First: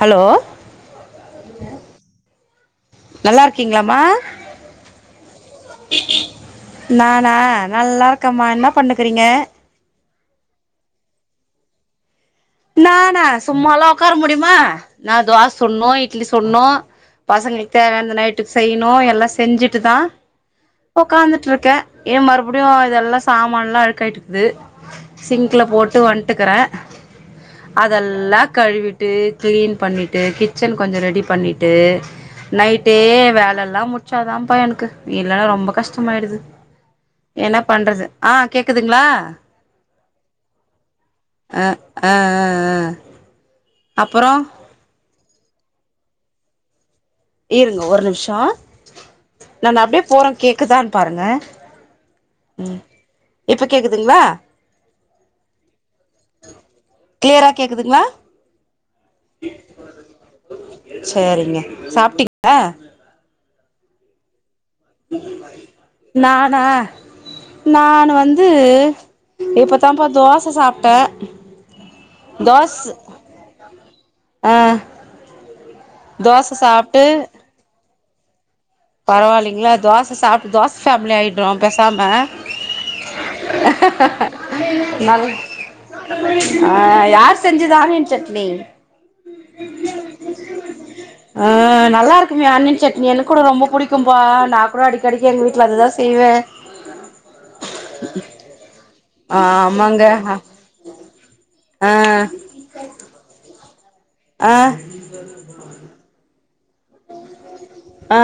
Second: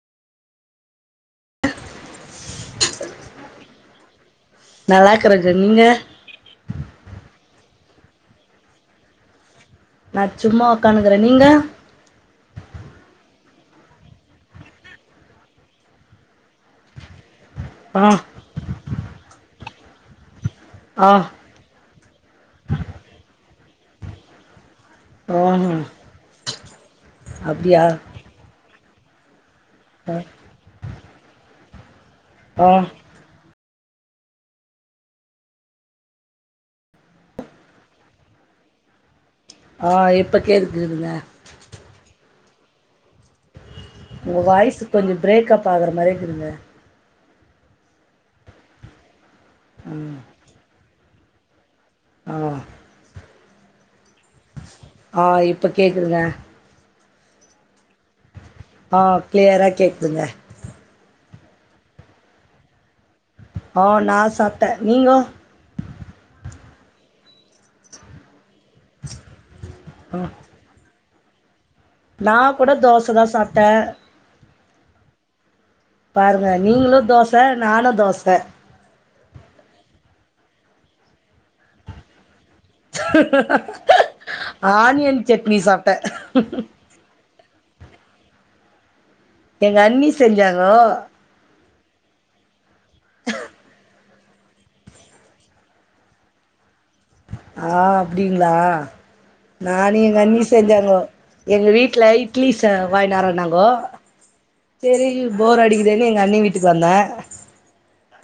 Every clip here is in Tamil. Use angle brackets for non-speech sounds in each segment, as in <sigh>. ஹலோ நல்லா இருக்கீங்களாம நல்லா இருக்கறங்க நீங்க நானா நல்லா இருக்கம்மா என்ன பண்ணுக்குறீங்க நா சும்மா உக்காணுக்குறே நீங்க நானா சும்மாலா உக்கார முடியுமா நா தோச சுன்னோ இட்லி சுன்னோ பசங்களுக்கு ஆ தேவையானந்த நைட்டுக்கு செய்யணு எல்லா செஞ்சு டுதா ஆ உக்காந்துட்ருக்கே ஏ மறுபடியு இதெல்லா சாமான நல்லா அழுக்காயிட்டு இருக்குது ஆ சிங்க்ல போட்டு வன்ட்டுக்கிறே அப்டியா அதெல்லா க கழுவிட்டு கிளீன் அ பண்ணிட்டு கிச்சன் கொஞ்ச ரெடி பண்ணி ட்டு ஆ நைட்டே வேல இல் ல்லா முடிச்சாதா ப எனக்கு நீ இல்லன்னா ரொம்ப கஷ்டமாயிடுது என்ன பண்றது ஆ கேக்குதுங்களா ஆ இப்பக் கேக்க கூதுங்க ஆ ஆ ஆ உங்க வாயுசு கொஞ்ச பிரேக்ப் ஆகுற மாரி இருக்குதுங்க இருங்க ஒரு நிமிஷோ நானு அப்டியே ம் போறே கேக்குதா பாருங்க ஆ இப்ப கேக்குதுங்களா ஆ இப்ப கேக்குதுங்க கிளியரா கேக்குதுங்களா ஆ கிளியரா கேக்குதுங்க சேரிங்க சாப் டிங்ளா அ நா சாப் நானா நானு வந் து இப்பத்தாப்ப தோச சாப்ட்டே <inaudible> நா கூட தோசதா சாப்பிட்டே அ பாருங்க நீங்களு தோச நானு தோச ச பரவாயில்லிங்களா தோச சாப்ட்டு தோச ஃபேமிலி ஆயிடுறோ பெசாம ஆனியன் நல் சட்னி சாப்ட்டே அ யார் செஞ்சுதா ஆனியன் சட்னி எங்க அண்ணி செஞ்சாங்கோ ஆ நல்லா இருக்குமே அண்ணி சட் நீ எனக்கு கூட ரொம்ப புடிக்கும் இப்பா நா கூட அடிக்கடிக் எங்க வீட்ல அதுதா செய்வே ஆ அப்டிங்களா ஆ ஆமாங்க நானு எங்க அண்ணி செஞ்சாங்கோ எங்க ஆ வீட்ல இட்லி ச வாங்கி வர ன்னங்கோ ஆ செரி போர் அடிக்கதேன்னு எங்க அண்ணி விட் ட்டுக்கு வந்தே ஆ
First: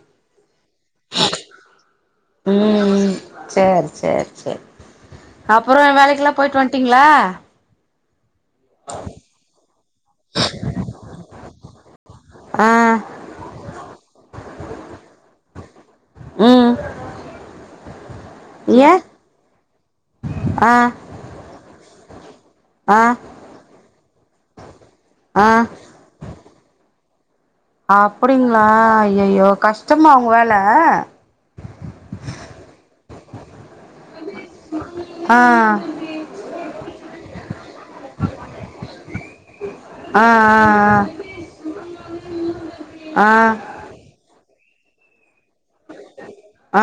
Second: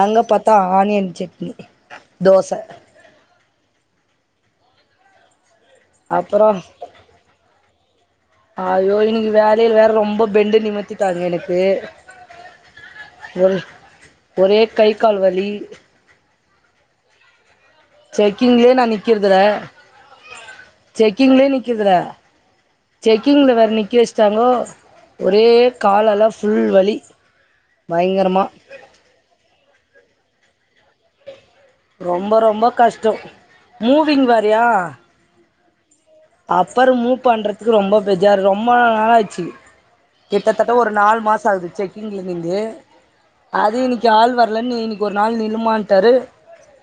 அங்க பத் புத்தா ஆனியன் சட்னி தோச ம் உ சேர் சேர் சேர் அப்பறம் வேலைக்குல்லா போயிட்டு வந்ட்டீங்களா அயோ இன்னைக்கு வேலையில வேற ரொம்ப பெண்டு நிமித்திட்டாங்க எனக்கு ஆ ஒரு ஒரே கை கால் வலி ம் செக்கிங்லே நா ஏ நிக்கிறதுலே ஆ செக்கிங்லே நிக்கிறதுல ஆ செக்கிங்ல வேற நிக்க வச்சிட்டாங்கோ ஒரே ஆ காலல ஃபுல் வலி பயங்கரமா அப்டிங்களா ஐஐயோ கஷ் த்தமா அவுங்க வேல ரொம்ப ரொம்ப கஷ்டோ மூவிங் வர் தியா ஆ அப்பறம் மூவ் பண்றதுக்கு ரொம்ப பெஜார் ரொம்ப ஆச்சு ஆ கிட்டத்தட்ட ஒரு நாலு மாச ஆகுது செக்கிங்லின் ஆ ஆ அது இன்னைக்கு ஆள் வர அல்லன் இன்க்கு ஒரு நாள் நில்லுமான் தெரு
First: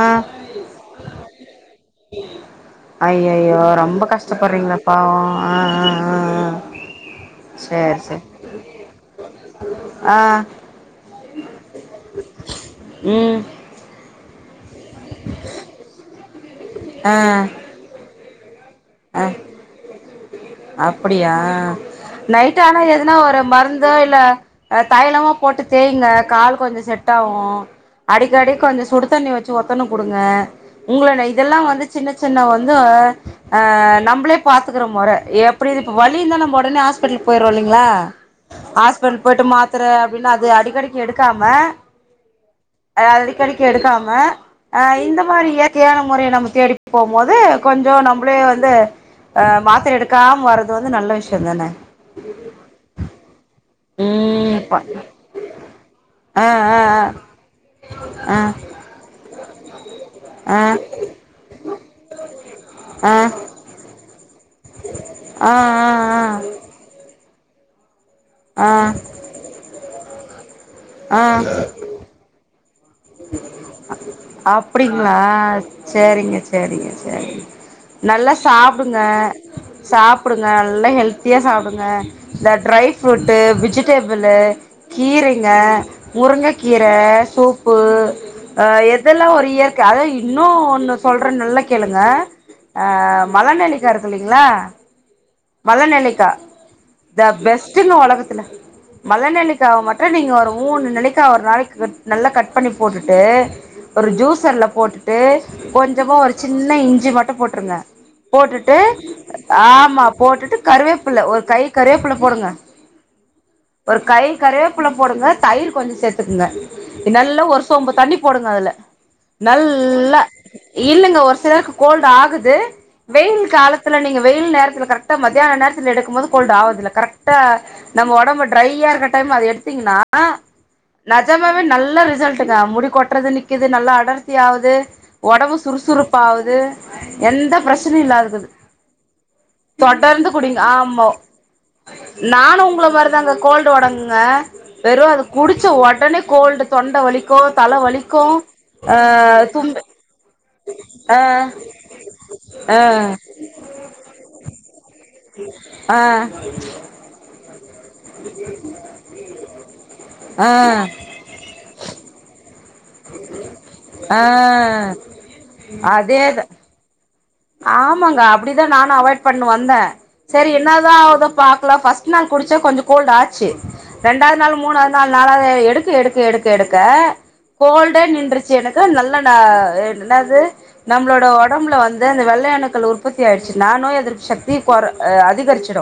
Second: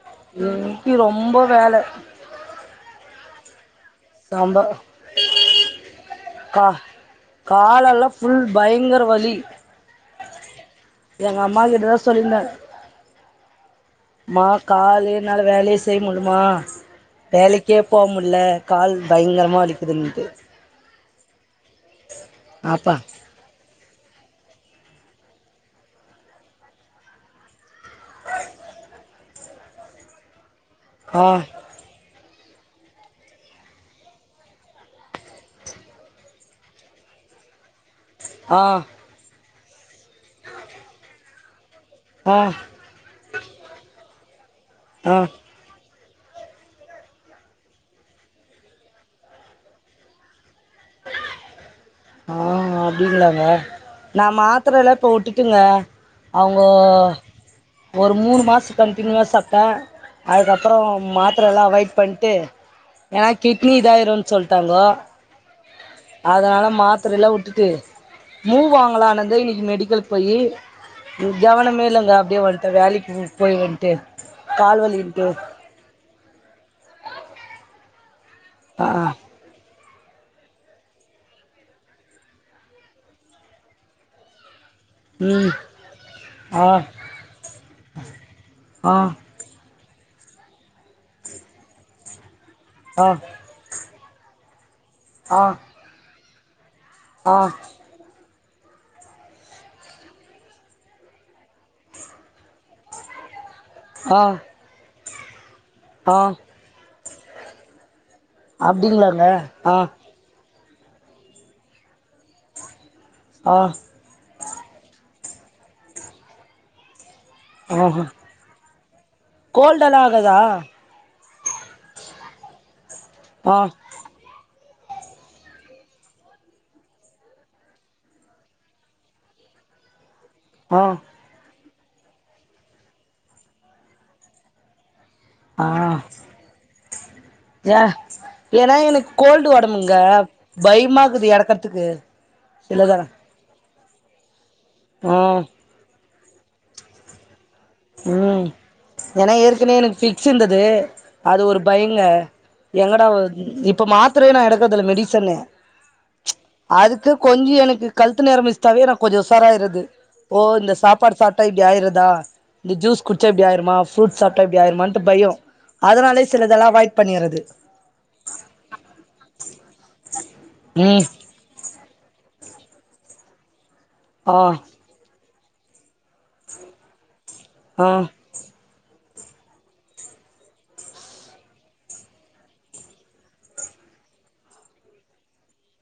ஆ இன்னிக்கு ரொம்ப வேல ஐயையோ ரொம்ப சம்ப கஷ்டப்படுறீங்களாப் பாவம் அஅஅ கா காலல்லா ஃபுல் பயங்கர வலி ஆ எங்க அம்மா கிட்டதா சொல்லியிருந்தே ம் ம காலு என்னால வேலையே செய்ய முடியுமா ஆ வேலைக்கே போ முடில கால் பயங்கரமாக வலிக்குது இன்னைக்கு அப்டியா நைட் ஆனா எதனா ஒரு மருந்தோ இல்ல அ தைலமு போட்டு தேயுங்க கால் கொஞ்ச செட் ஆகு அடிக்கடி கொஞ்ச சுடு தண்ணி வச்சு ஒத்தணு குடுங்க உங்களண்ண ஆ இதெல்லா வந்து சின்ன ச ந வந்தோய் ஆ நம்பளே பாத்துக்கற மொற எப்டி இது இப்ப வலி இந்தா நம்ம உடனே ஹாஸ்பிடலுக்கு போய்றோ இல்லிங்களா ஆ ஆஸ்பிட்ட போய்ட்டு மாத் த்தர அப்டின்னு அது அடிக்கடிக்கு எடுக்காம ஆ அத அடிக்கடிக்கு எடுக்காம அ இந்த ஆ மாரி இயற்கையான மொறைய நம்ம தேடி போம் போது கொஞ்ச நம் ப்ளே வந்து அ மாத்திர எடுக்காம வர்றது வந்து நல்ல விஷய தானே ஆ அப்டிலாங்க நா ம் ப மாத்திர எல்லா இப்ப வுட்டுட்டுங்க ஆ அவங்க ஆ ஒரு ஆ மூணு மாச கண்டெனீவா சாப்புட்டா ஆ அதுக்கப்பறோ மாத்திரல்லா அவைட் பண்ட்டு ஆ ஆ ஆ ஏனா கிட்னி இதாயிரு சொல்ட்டாங்கோ ஆ அதனால மாத் இலா உட்டுட்டு மூவ் ஆ வாங்கலானந்த இன்னைக்கு மெடிக்கல் பொயி ஆ ஆ கவனமே இலங்க அப்டியே வந் இப்ப வேலைக்கி போய் வந்ட்டு கால் அப்டிங்களா வலின்ட்டு சேரிங்க சேரிங்க சேரிங்க நல்லாஸ் ஆ சாப்புடுங்க சாப்புடுங்க நல்லா ஹெல்த்தியா சாப்புடுங்க இந்த ட்ரை ஃப்ரூட்டு வெஜிடேபுளு கீரைங்க ம் முருங்க ஆ கீர சோப்பு அ ஆ எத் ஒரு இயற்க அதா இன்னு ஒன்னு சொல்ற நல்லா கேளுங்க ஆ மலநெல்லிக்கா இருக் க்கு இல்லிங்களா ஆ மலநெல்லிக்கா த ஆ பெஸ்ட்டுங்க ஒலகத்துல மலநெல்லிக்காவ மட்டு நீங்க ஒரு மூணு நெல்லிக்கா ஒரு நாளைக்கு கட் நல்லா கட் கட் பண்ணி போட்டுட்டு ஒரு ஆ ஜூசர்ல போட்டு ட்டு கொஞ்சமா ஆ ஒரு சின்ன இஞ்சி மட் ட்டு போட்ருங்க போட்டுட்டு அப்டிங்களாங்க ஆ ஆமா டுட்டு கருவேப்புள்ள ஒரு கை கருவேப்புள்ள போடுங்க ஆ ஒரு கை கருவேப்புள்ள போடுங்க தயிர் கொஞ்சோ சேத்துக்குங்க நல்லா ஒரு சொம்பு ஆஹ தண்ணி போடுங்க அதுல கோல்டெல்லா நல்லா ஆகாதா இல்லங்க ஒருஸ் சிலருக்கு கோல்டு ஆகுது வெயில் ஆ காலத்துல நீங்க வெயில் நேரத்துல ட்டா மத்தியான நேரத்துல எடுக்கும் போது கோல்டு ஆகாதுல கரெக்டா நம்ம ஒடம்பு ட்ரையா இருக்க டைம்மு அது எடுத்தீங்கன்னா னா ஆ நஜாமாவே நல் நல்லா ரிசல்ட்டுக்கா முடி கொட்றது நிக்குது நல்லா அடர்த்தி ஆவுது ஒடம்பு ஆ சுறுசுறுப்பாவுது எந்த ஏ பிரச்சனயு இல்லாது இருக்கு ஏன்னா எனக்கு கோல்டு ஒடம்புங்க தொடர்ந்து குடிங்க ஆமா பயமாக்குது எறக்கறதுக்கு நானு உங்கள இல்லதான மாரிதாங்க கோ கோல்டு ஒடம்புங்க வெறு அத ம் குடுச்ச ஒடனே கோல்டு தொண்ட வலிக்கு தல வலிக்கு ம் அ தும்பு து ஆ அது ஒரு பயிங்க ஆ எங்கடா இப்ப மாத்திர நா எக்கதல்ல மெடிசன்னு ஆ அதுக்கு கொஞ் என் கழுத்து நேரம் மிஷ்டாவே நா கொஞ்சோ உசாராயிருது ஓ ஆ இந்த சாப்பாடு சாப்பட்டா இப்பிடி ஆயிருதா இந்த ஜூஸ் குடிச்ச இப்பிடி ஆயிருமா ஃபுரூட் ஆ சாப்ட்டா இப்பிடி ஆயிருமான்ட் பயோ அதனாலே அதேதா சிலதல்லா அவாய்ட் பண்ணி ஆமாங்க அப்பிடிதா நானு அவாய்ட் பண்ணு வந்தே சேரி என்னதா ம் ஆவுதோ பாக்கல பஸ் ல் நாள் குடிச்சா கொஞ்சோ கோல்டு் ஆச்சி ரெண்டாவது ஆ நாள் மூணாவது நாள் நாலாவது எடுக்கு எடுக்கு எடுக்கு எடுக்க ஆ கோல்டே நின்ட்ருச்சி எனக்கு நல்லா நா என்னது நம்பளோட ஒடம்புல வந் து அந்த வெள்ளையணுக்கள் உற்பத்தி ஆயிடுச்சி நானு நோய் எதிர்ப்பு சக்தி கொற ஆ அதிகரிச்சிடு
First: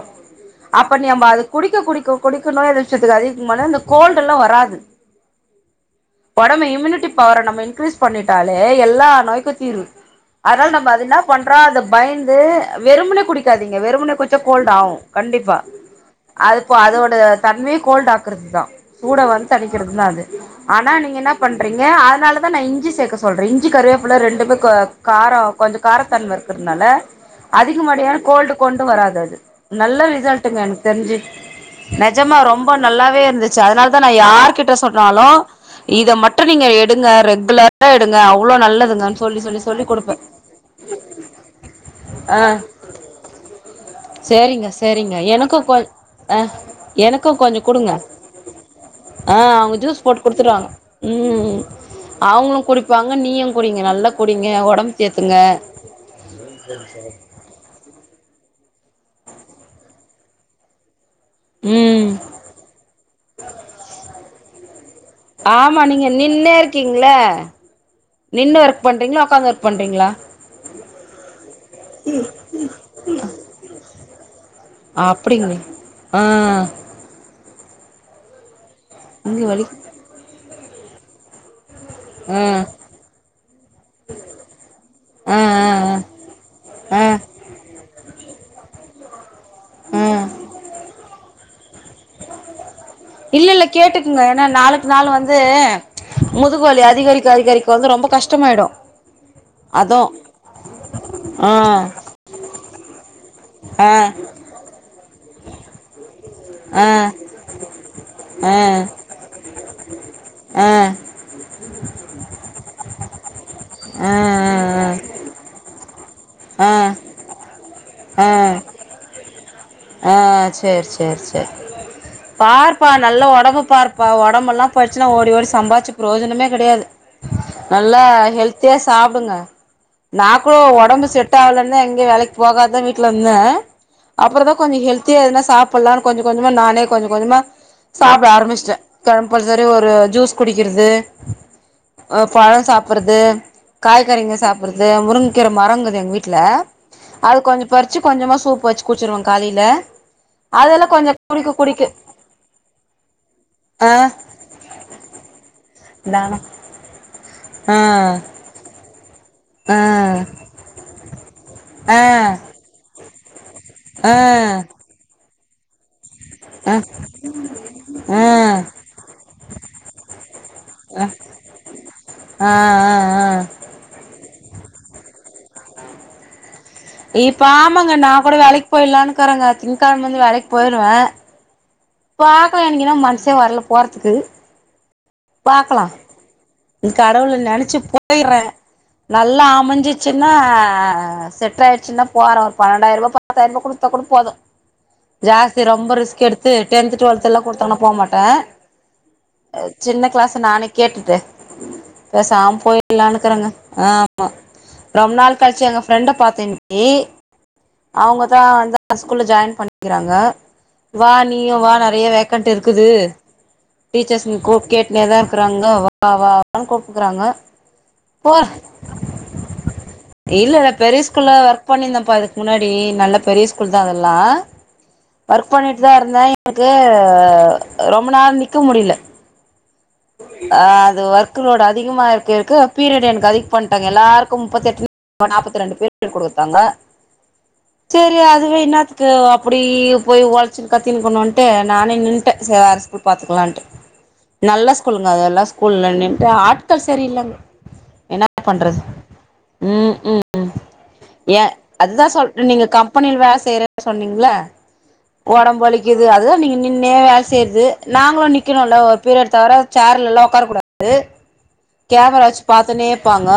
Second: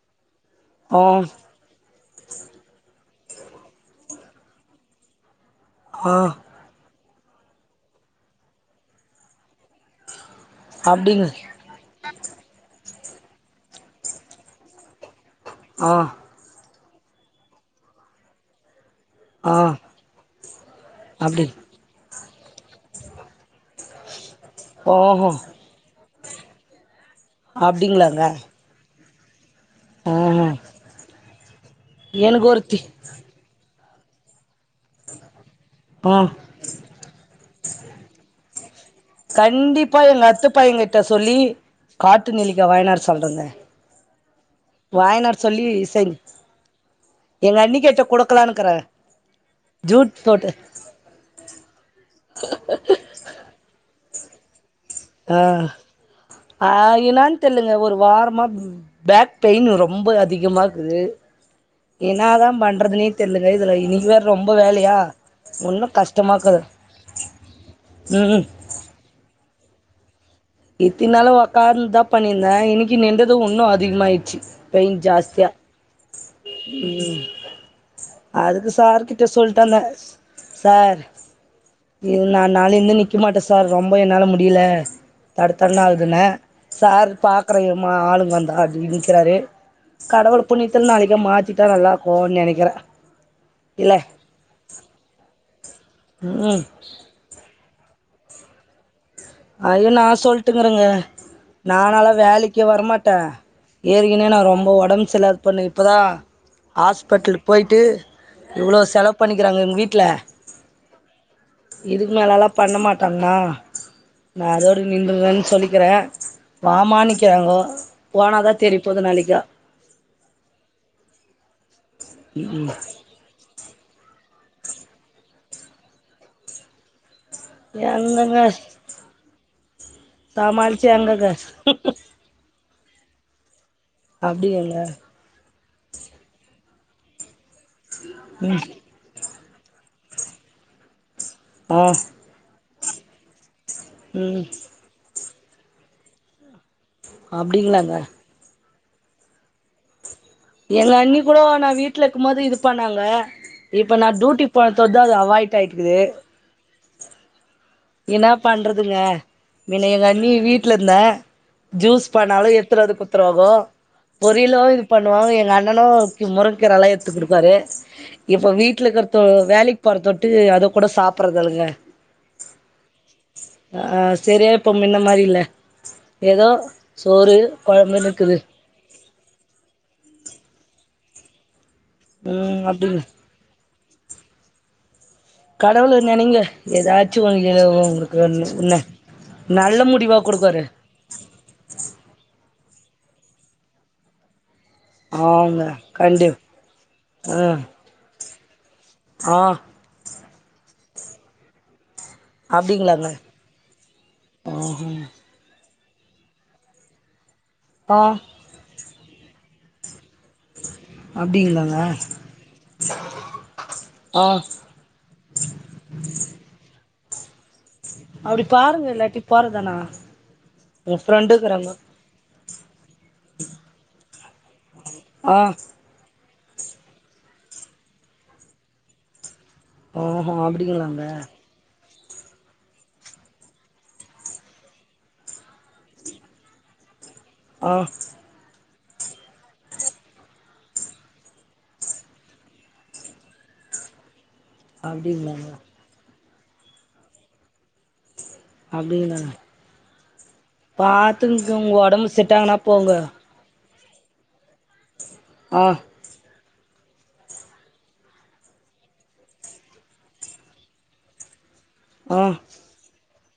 அப்ப ஆ நீ அம்ப அது குடிக்க குடிக்கும் குடிக்க நோய் எதிச்சதுக்கு அதிகமான இந்த கோல்டு எல்லா வராது ஆ ஒடம் இம்யூனிட்டி பவரைநம்ம இன்கிரீஸ் பண்ணிட்டாலே எல்லா நோய்க்கு தீருவு அனால் நம்ப அது என்னா அப்டிங்க பண்ற அது பயந்து வெறுபுனே குடிக்காதீங்க வெறுமுனே குடிச்சா கோல்டு ஆவு கண்டிப்பா ஆ அது இப்போ அதோட தன்மையே கோல்ட் ஆக்குறதுதா கூட வந்த் ஆ அடிக்கிறது தா அது ஆனா நீங்க என்ன அப்டி பண்றீங்க அதனால தா இஞ்சி சேக்க சொல்றே இஞ்சி கருவேப்புல ரெண்டு க் ஓஹோ காரோ கொஞ் கார தன்ம இருக்கிறதுனால அதிகமடையான அப்டிங்களாங்க கோல்டு கொண்டு வராத் கடு நல்ல ஆஹா ரிசல்ட்டுங்க எனக் தெரிஞ்சி நெஜமா எனக்கு ரொம்ப ஒருத்தி நல்லாவே இருந்துச்சி அதனால த்தா நா யார் கிட்ட சொன்னாலு இத ஆ மட்டு நீங்க எடுங்க ரெக் <inaudible> எடுங்க அவ்ளோ நல்லதுங்க கண்டிப்பா எங்க அத்தப்பையங்க ட்ட சொல்லி காட்டு ஆ நெல்லிக்கா வாங்கின்னு வர சொல்றங்க சேரிங்க சேரிங்க வாயநாடு எனக்கு சொல்லி கொ செங் ஆ எனக்கு எங்க கொஞ்சோ அண்ணி குடுங்க கிட்ட கொடக்கலானு இருக்குற ஆ அவங்க ஜூஸ் ஜூட் போட்டு குடுத்துருவாங்க ம் அவங்களு குடிப்பாங்க நீயுங் குடிங்க நல்லா குடிங்க ஒடம் சேத்துங்க ஆயினான் தெர்லங்க ஒரு வாரம் மா பேக் பெயின்னு ரொம்ப அதிகமா இருக்குது ம் என்னாதாம் பண்றதுனேத் தெர்லங்க இதுல இன்னிக்கு வேற ரொம்ப வேலையா ஆமா ஒன்னு நீங்க நின்னே கஷ்டமாக்குது இருக்கீங்கள ம் நின்னு ஒர்க் பண்றீங்களா உக்காந்து ஒர்க் பண்றீங்களா இத்தினாலு உக்காந்தா பண்ணிருந்தே இன்னிக்கு நின்டுது ஒண்ணு அது அதிகமாயிருச்சு அப்டிங்கள் ஆ அதுக்குஸ் சார் கிட்ட இங்க சொல்டு வலி வந்த சார் இது நா ஆ நாளைல இருந்து நிக்க மாட்ட சார் ரொம்ப என்னால முடியில ஆ தடுத்தடுன் ஆகுதுன்ன ஆ ஆ சாரு ஆ பாக்குற இரு மா ஆளுங்க வந் தான்டி நிக்கிறாரு ஆ கடவுளு புண்ணித்தல் நாளைக்கு மாத்தி தராரா போ நெனைக்கிற இல்ல இல்ல கேட்டுக்குங்க ஏனா நாளுக்கு நாள் வந்து ந்து ம் முதுகுவலி அதிகரிக்க அதிகரி இப்ப வந்து ரொம்ப கஷ்டமாயிடு ஐயோ அதூ நா சொல்ட்டுக்குறங்க ஆ நானல்லா வேலைக் கே வரமாட்ட ஆ ஏற்கனவே நா ரொம்போ ஒடம் செர்லாத பொண்ணு இப்பதா ஆ ஹாஸ்பிட்டலுக்கு போயிட்டு ஆ ஆ இவ்ளோ செலவு பண்ணிக்கிறாங்க எங் வீட்டல ஆ இதுக்கு மேலல்லா பண்ண மாட் ட்டண்டா நா அதோடு நின்றன்னு சொல்லிக்கிறே ஆ ஆ வாமானிக்கிறாங்கோ ஆ போனாதா தெரி போது நாளைக் ஆ சேரி சேரி சேரி பார்பா நல்ல ஒடம்ப் ப்பாருபா உடம்பெல்லா போிச்சுனா ஓடி ஓடி சம்பாச்சி பிர்யோஜனமே கெடையாது நல்லா எங்கங்க ஹெல்த்தியா சாப்புடுங்க நா கூடோ சமாளிச்சு ஒடம்பு எங்கங்க செட் ஆகலன்தா எங்கியு வேலைக்கு போகா தா வீட்டல இந்தே கொஜோ அப்பிடியா ஹல்தியா எதுனா சாப் ப்படல்லான் கொஞ்ச கொஞ்சமா நானே கொஞ்ச கொஞ்சமா சாப்பிட ம் ஆரம்பிச்சட்டே பல்சரி ஒரு ஜூஸ் குடிக்கிறது ஆ அ பழ சாப்பிறது காய்கறிங்க ம் சாப்பிறது முருங் க்கிற மரம்க்குது எங்க வீட்டல அது கொஞ்சோ அப்டிங்களாங்க பறிச்சி கொஞ்சமா சூப்பு வச்சி குச்சிருவங் காலையில எங்க அண்ணி கூடோ குடிக்க நா குடிக்க வீட்டல இருக்கு போது இது பண்ணாங்க இப்ப ஆ நா டியூட்டி போன தோ தா அது அவாய்ட் ஆயிக்குது இந்தாங்கண்ணா ஆ இன்னா பண்றதுங்க ஆ மின்ன எங்க அண்ணி வீட்டுல இருந்த ஆ ஆ அ ஜூஸ் பண்ணாலு ஏத்துறது குத்துருவாகோ பொரிலு இது பண்ணுவா ஒ எங்க அண்ணனு ஆ முருக்கீரல்லா எடுத்து குடுப்பாரு இப்போ வீட்டல இருக்கிறதோ வேலைக் போறதோ ட்டு அத கூட சாப்பறதுலங்க ஆ ஆ ஆ சேரியா இப்ப மின்ன மாரி இல்ல எதோ இப்ப ஆமாங்க நா கூட வேலக் போய்ர்லான் இக்குரங்க திங்கழமலிந்து வேலக் போயிருவே பாக்லா ம் எனக் இன்னு அப்டிங்க மன்ஷே வர்ல போறத்துக்கு கடவுள நனைங்க கடவுல நெனச்சி போயிற்றே என்ன நல்லா நல்ல முடிவா அமஞ்சிச்னா குடுப்பாரு செட் ஆயிர்ச்சினா போ பணோ ஒரு பண்னட்டாய்ர்வ பத்தாயிர்வ குடுத்த குடுத்தா கூட போது ஆங்க ஜாஸ்தி ரொம்ப ரிஸ்க் கண்டி எடுத்து டென்த் டுவெல்த் எல்லா ஆ கொடுத்தானா போமாட்டே ஆ சின்ன கிளாஸ் நானே கேட்டுடே <inaudible> பேசாம அப்டிங்களாங்க போய்லான்னுக்குறங்க ஆமா ஆஹ ரொம் நாள் கழிச்சங்க ஃப்ரெண்ட பாத்தே யே ஆ அவங்க தா வந்த பா ஸ்கூல்ல ஜாயின் பண்ணிகிறாங்க வா நீயு வா அப்டிங்களாங்க நறையா வேக்கண்ட் இருக்குது டீச்சர்ஸ் ஆ கோ கேட்டுனேதா இருக்றாங்க வா அத்தா கூப்டுக்கிறாங்க போ அப்டி பாருங்க இல்லாட்டி போறதானா இல்லல்ல எ பெரிய ஸ்கூல்ல ஒர்க் ஃப்ரெண்டுக்குறாங்க பண்ணிர்தபா இதுக் முன்னாடி நல்ல பெரிய ஸ்கூல் தா அதல்லா ஆ ஒர்க் பண்ணிட்டு தா இருந்தே உனக்கு ரொம்ப நேர நிக்க முடில ஆஹ அ அது அப்டிங்களாங்க வர்க்லோடு அது அதிகமா இருக்க இருக்க பீரியட் எனக்கு அதிக பண்டாங்க எல்லார்கு முப்பத்தி எட்டு நாப்பத்தி ரெண்டு பீரியட் கொடுத்தாங்க ஆ சேரி அதுவே என்ன கே அப்டி போய் ஒழ்ச்ன் கத்தின் போனான்டு நானே நின்டே சேர்ஸ்கூல் பத்துக்லான்டு நல்ல கொல்லுங்க அதல்லா அப்டிங்களாங்க ஸ்கூல்லனின் இத ஆட்கள் சரி இல்லங் என்ன பண்றது அப்டிங்களாங்க ம் ம் எ பாத்துங்க உங்க அதுதா ஒடம்பு செட் சொல்ரி ஆகுனா நீங்க போங்க கம்பெனில் வேல செய்ற சொன்னீங்ளா வொடம் ஆ வலிக்கிது அதுதா நீங்க நின்னேவேல செய்யறது நாங்களு நிக்கணும்ல்ல ஒரு பீரியட் தவிர சேர்லல்லா வொக்கார கூடாது கேமர ஆ வச்சி பாத்துனேப் ப்பாங்க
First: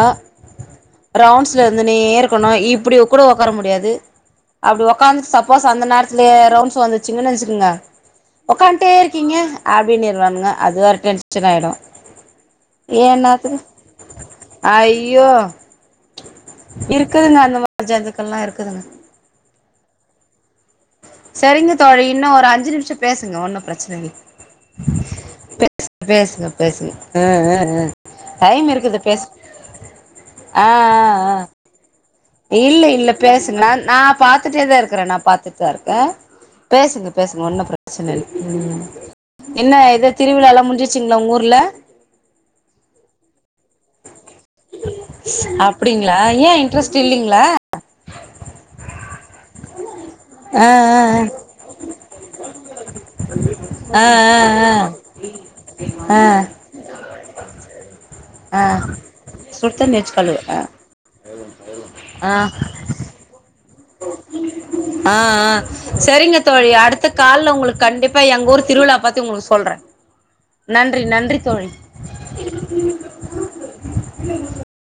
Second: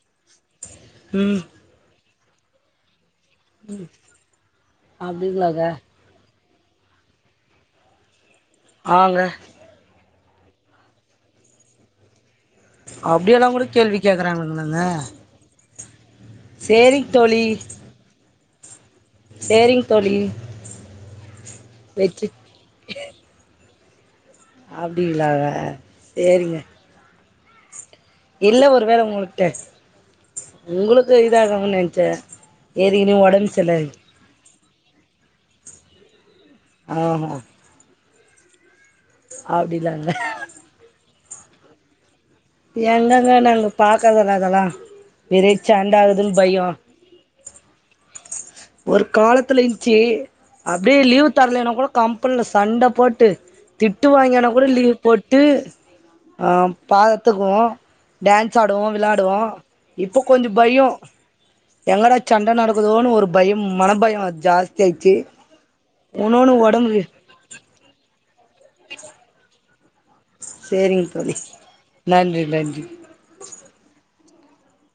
ம் ரவுண்ட்ஸ்ல இருந்து நீ ஏ இக்கனு இப்டி வொக் கூட வொக்கர முடியாது அப்டி வொக்காந்து அப்டிங்களாங்க சப்போஸ் அந்த நேரத்திலே ரவுன்ஸ் வந்துச்சுங்கன்னு நெனச்சுக்கங்க வொக்காண்டே ஆங்க இருக்கீங்க அப்டின்னு இரு அதுவாங்க அது ஒரு டென் மச்சராயடம் அப்டியெல்லா கூட கேள்வி கேக்குறாங்களனங்க ஐயோ இருக்குதுங்க அந்த மாரி ஜந்துக்க எல்லா இருக்கு இருக்குதுங்க சேரிங் தோழி செரிங்க தோழி வெச்சு இன்னு ஒரு அஞ்சு நிமிஷ பேசுங்க ஒன்னு பிரச்சனவி அப்டில்லக சேரிங்க அ அ அ இல்ல ஒரு வேல உங்கள்ட்ட ஆ ஆ உங்களுக்கு ஆ இதாகு நெனச்சே இல்ல இல்ல ஏற்கனவே ஒடம்பு பேசுங்க செர்ல நா பா பாத்துட்டே தா இருக்கறே நா பாத்துட்டுதா இருக்கே பேசுங்க ஆஹா பேசுங்க ஒன்னு பிர <unintelligible> என்ன இத அப்டிலால்ல திருவிழாலா முடிஞ்சுருச்சுங்களா வொங் ஊர் இல்ல எங்கங்க நாங்க பார்க்கத இல்ல அதெல்லா விரை அப்டிங்களா சாண்டாகுதுன்னு ஏ பயோ இன்ட்ரெஸ்ட் இல்லைங்களா ஒரு காலத்துல சி ஆ அப்டியே லீவ் தரலன்னா கூட கம்பெனில சண்ட போட்டு ஆ திட்டு வாங்கனா கூட ஆ லீவ் போட்டு ஆ ஆ அ ஆ பா கோ டான்ஸ் ஆ ஆடுவோ விளாடுவோ சுடு தண்ணி வச்சு இப்ப கழுவு கொஞ்ச ஆ பயோ எங்கடா ஆ சண்ட நடக்குதோனு ஒரு பயம் மன பயம் ஜாஸ்தி ஆயிடுச்சு ஆ ஆ சேரிங்க உன்னொன்னு தோழி ஒடம்புக்கு அடுத்த கால்ல உங்களுக்கு கண்டிப்பா எங்க ஊர் திருவிழா பாத்தி உங்களுக்கு சொ சொல்றே நன்றி சேரிங்க தோழி நன்றி நன்றி நன்றி <inaudible>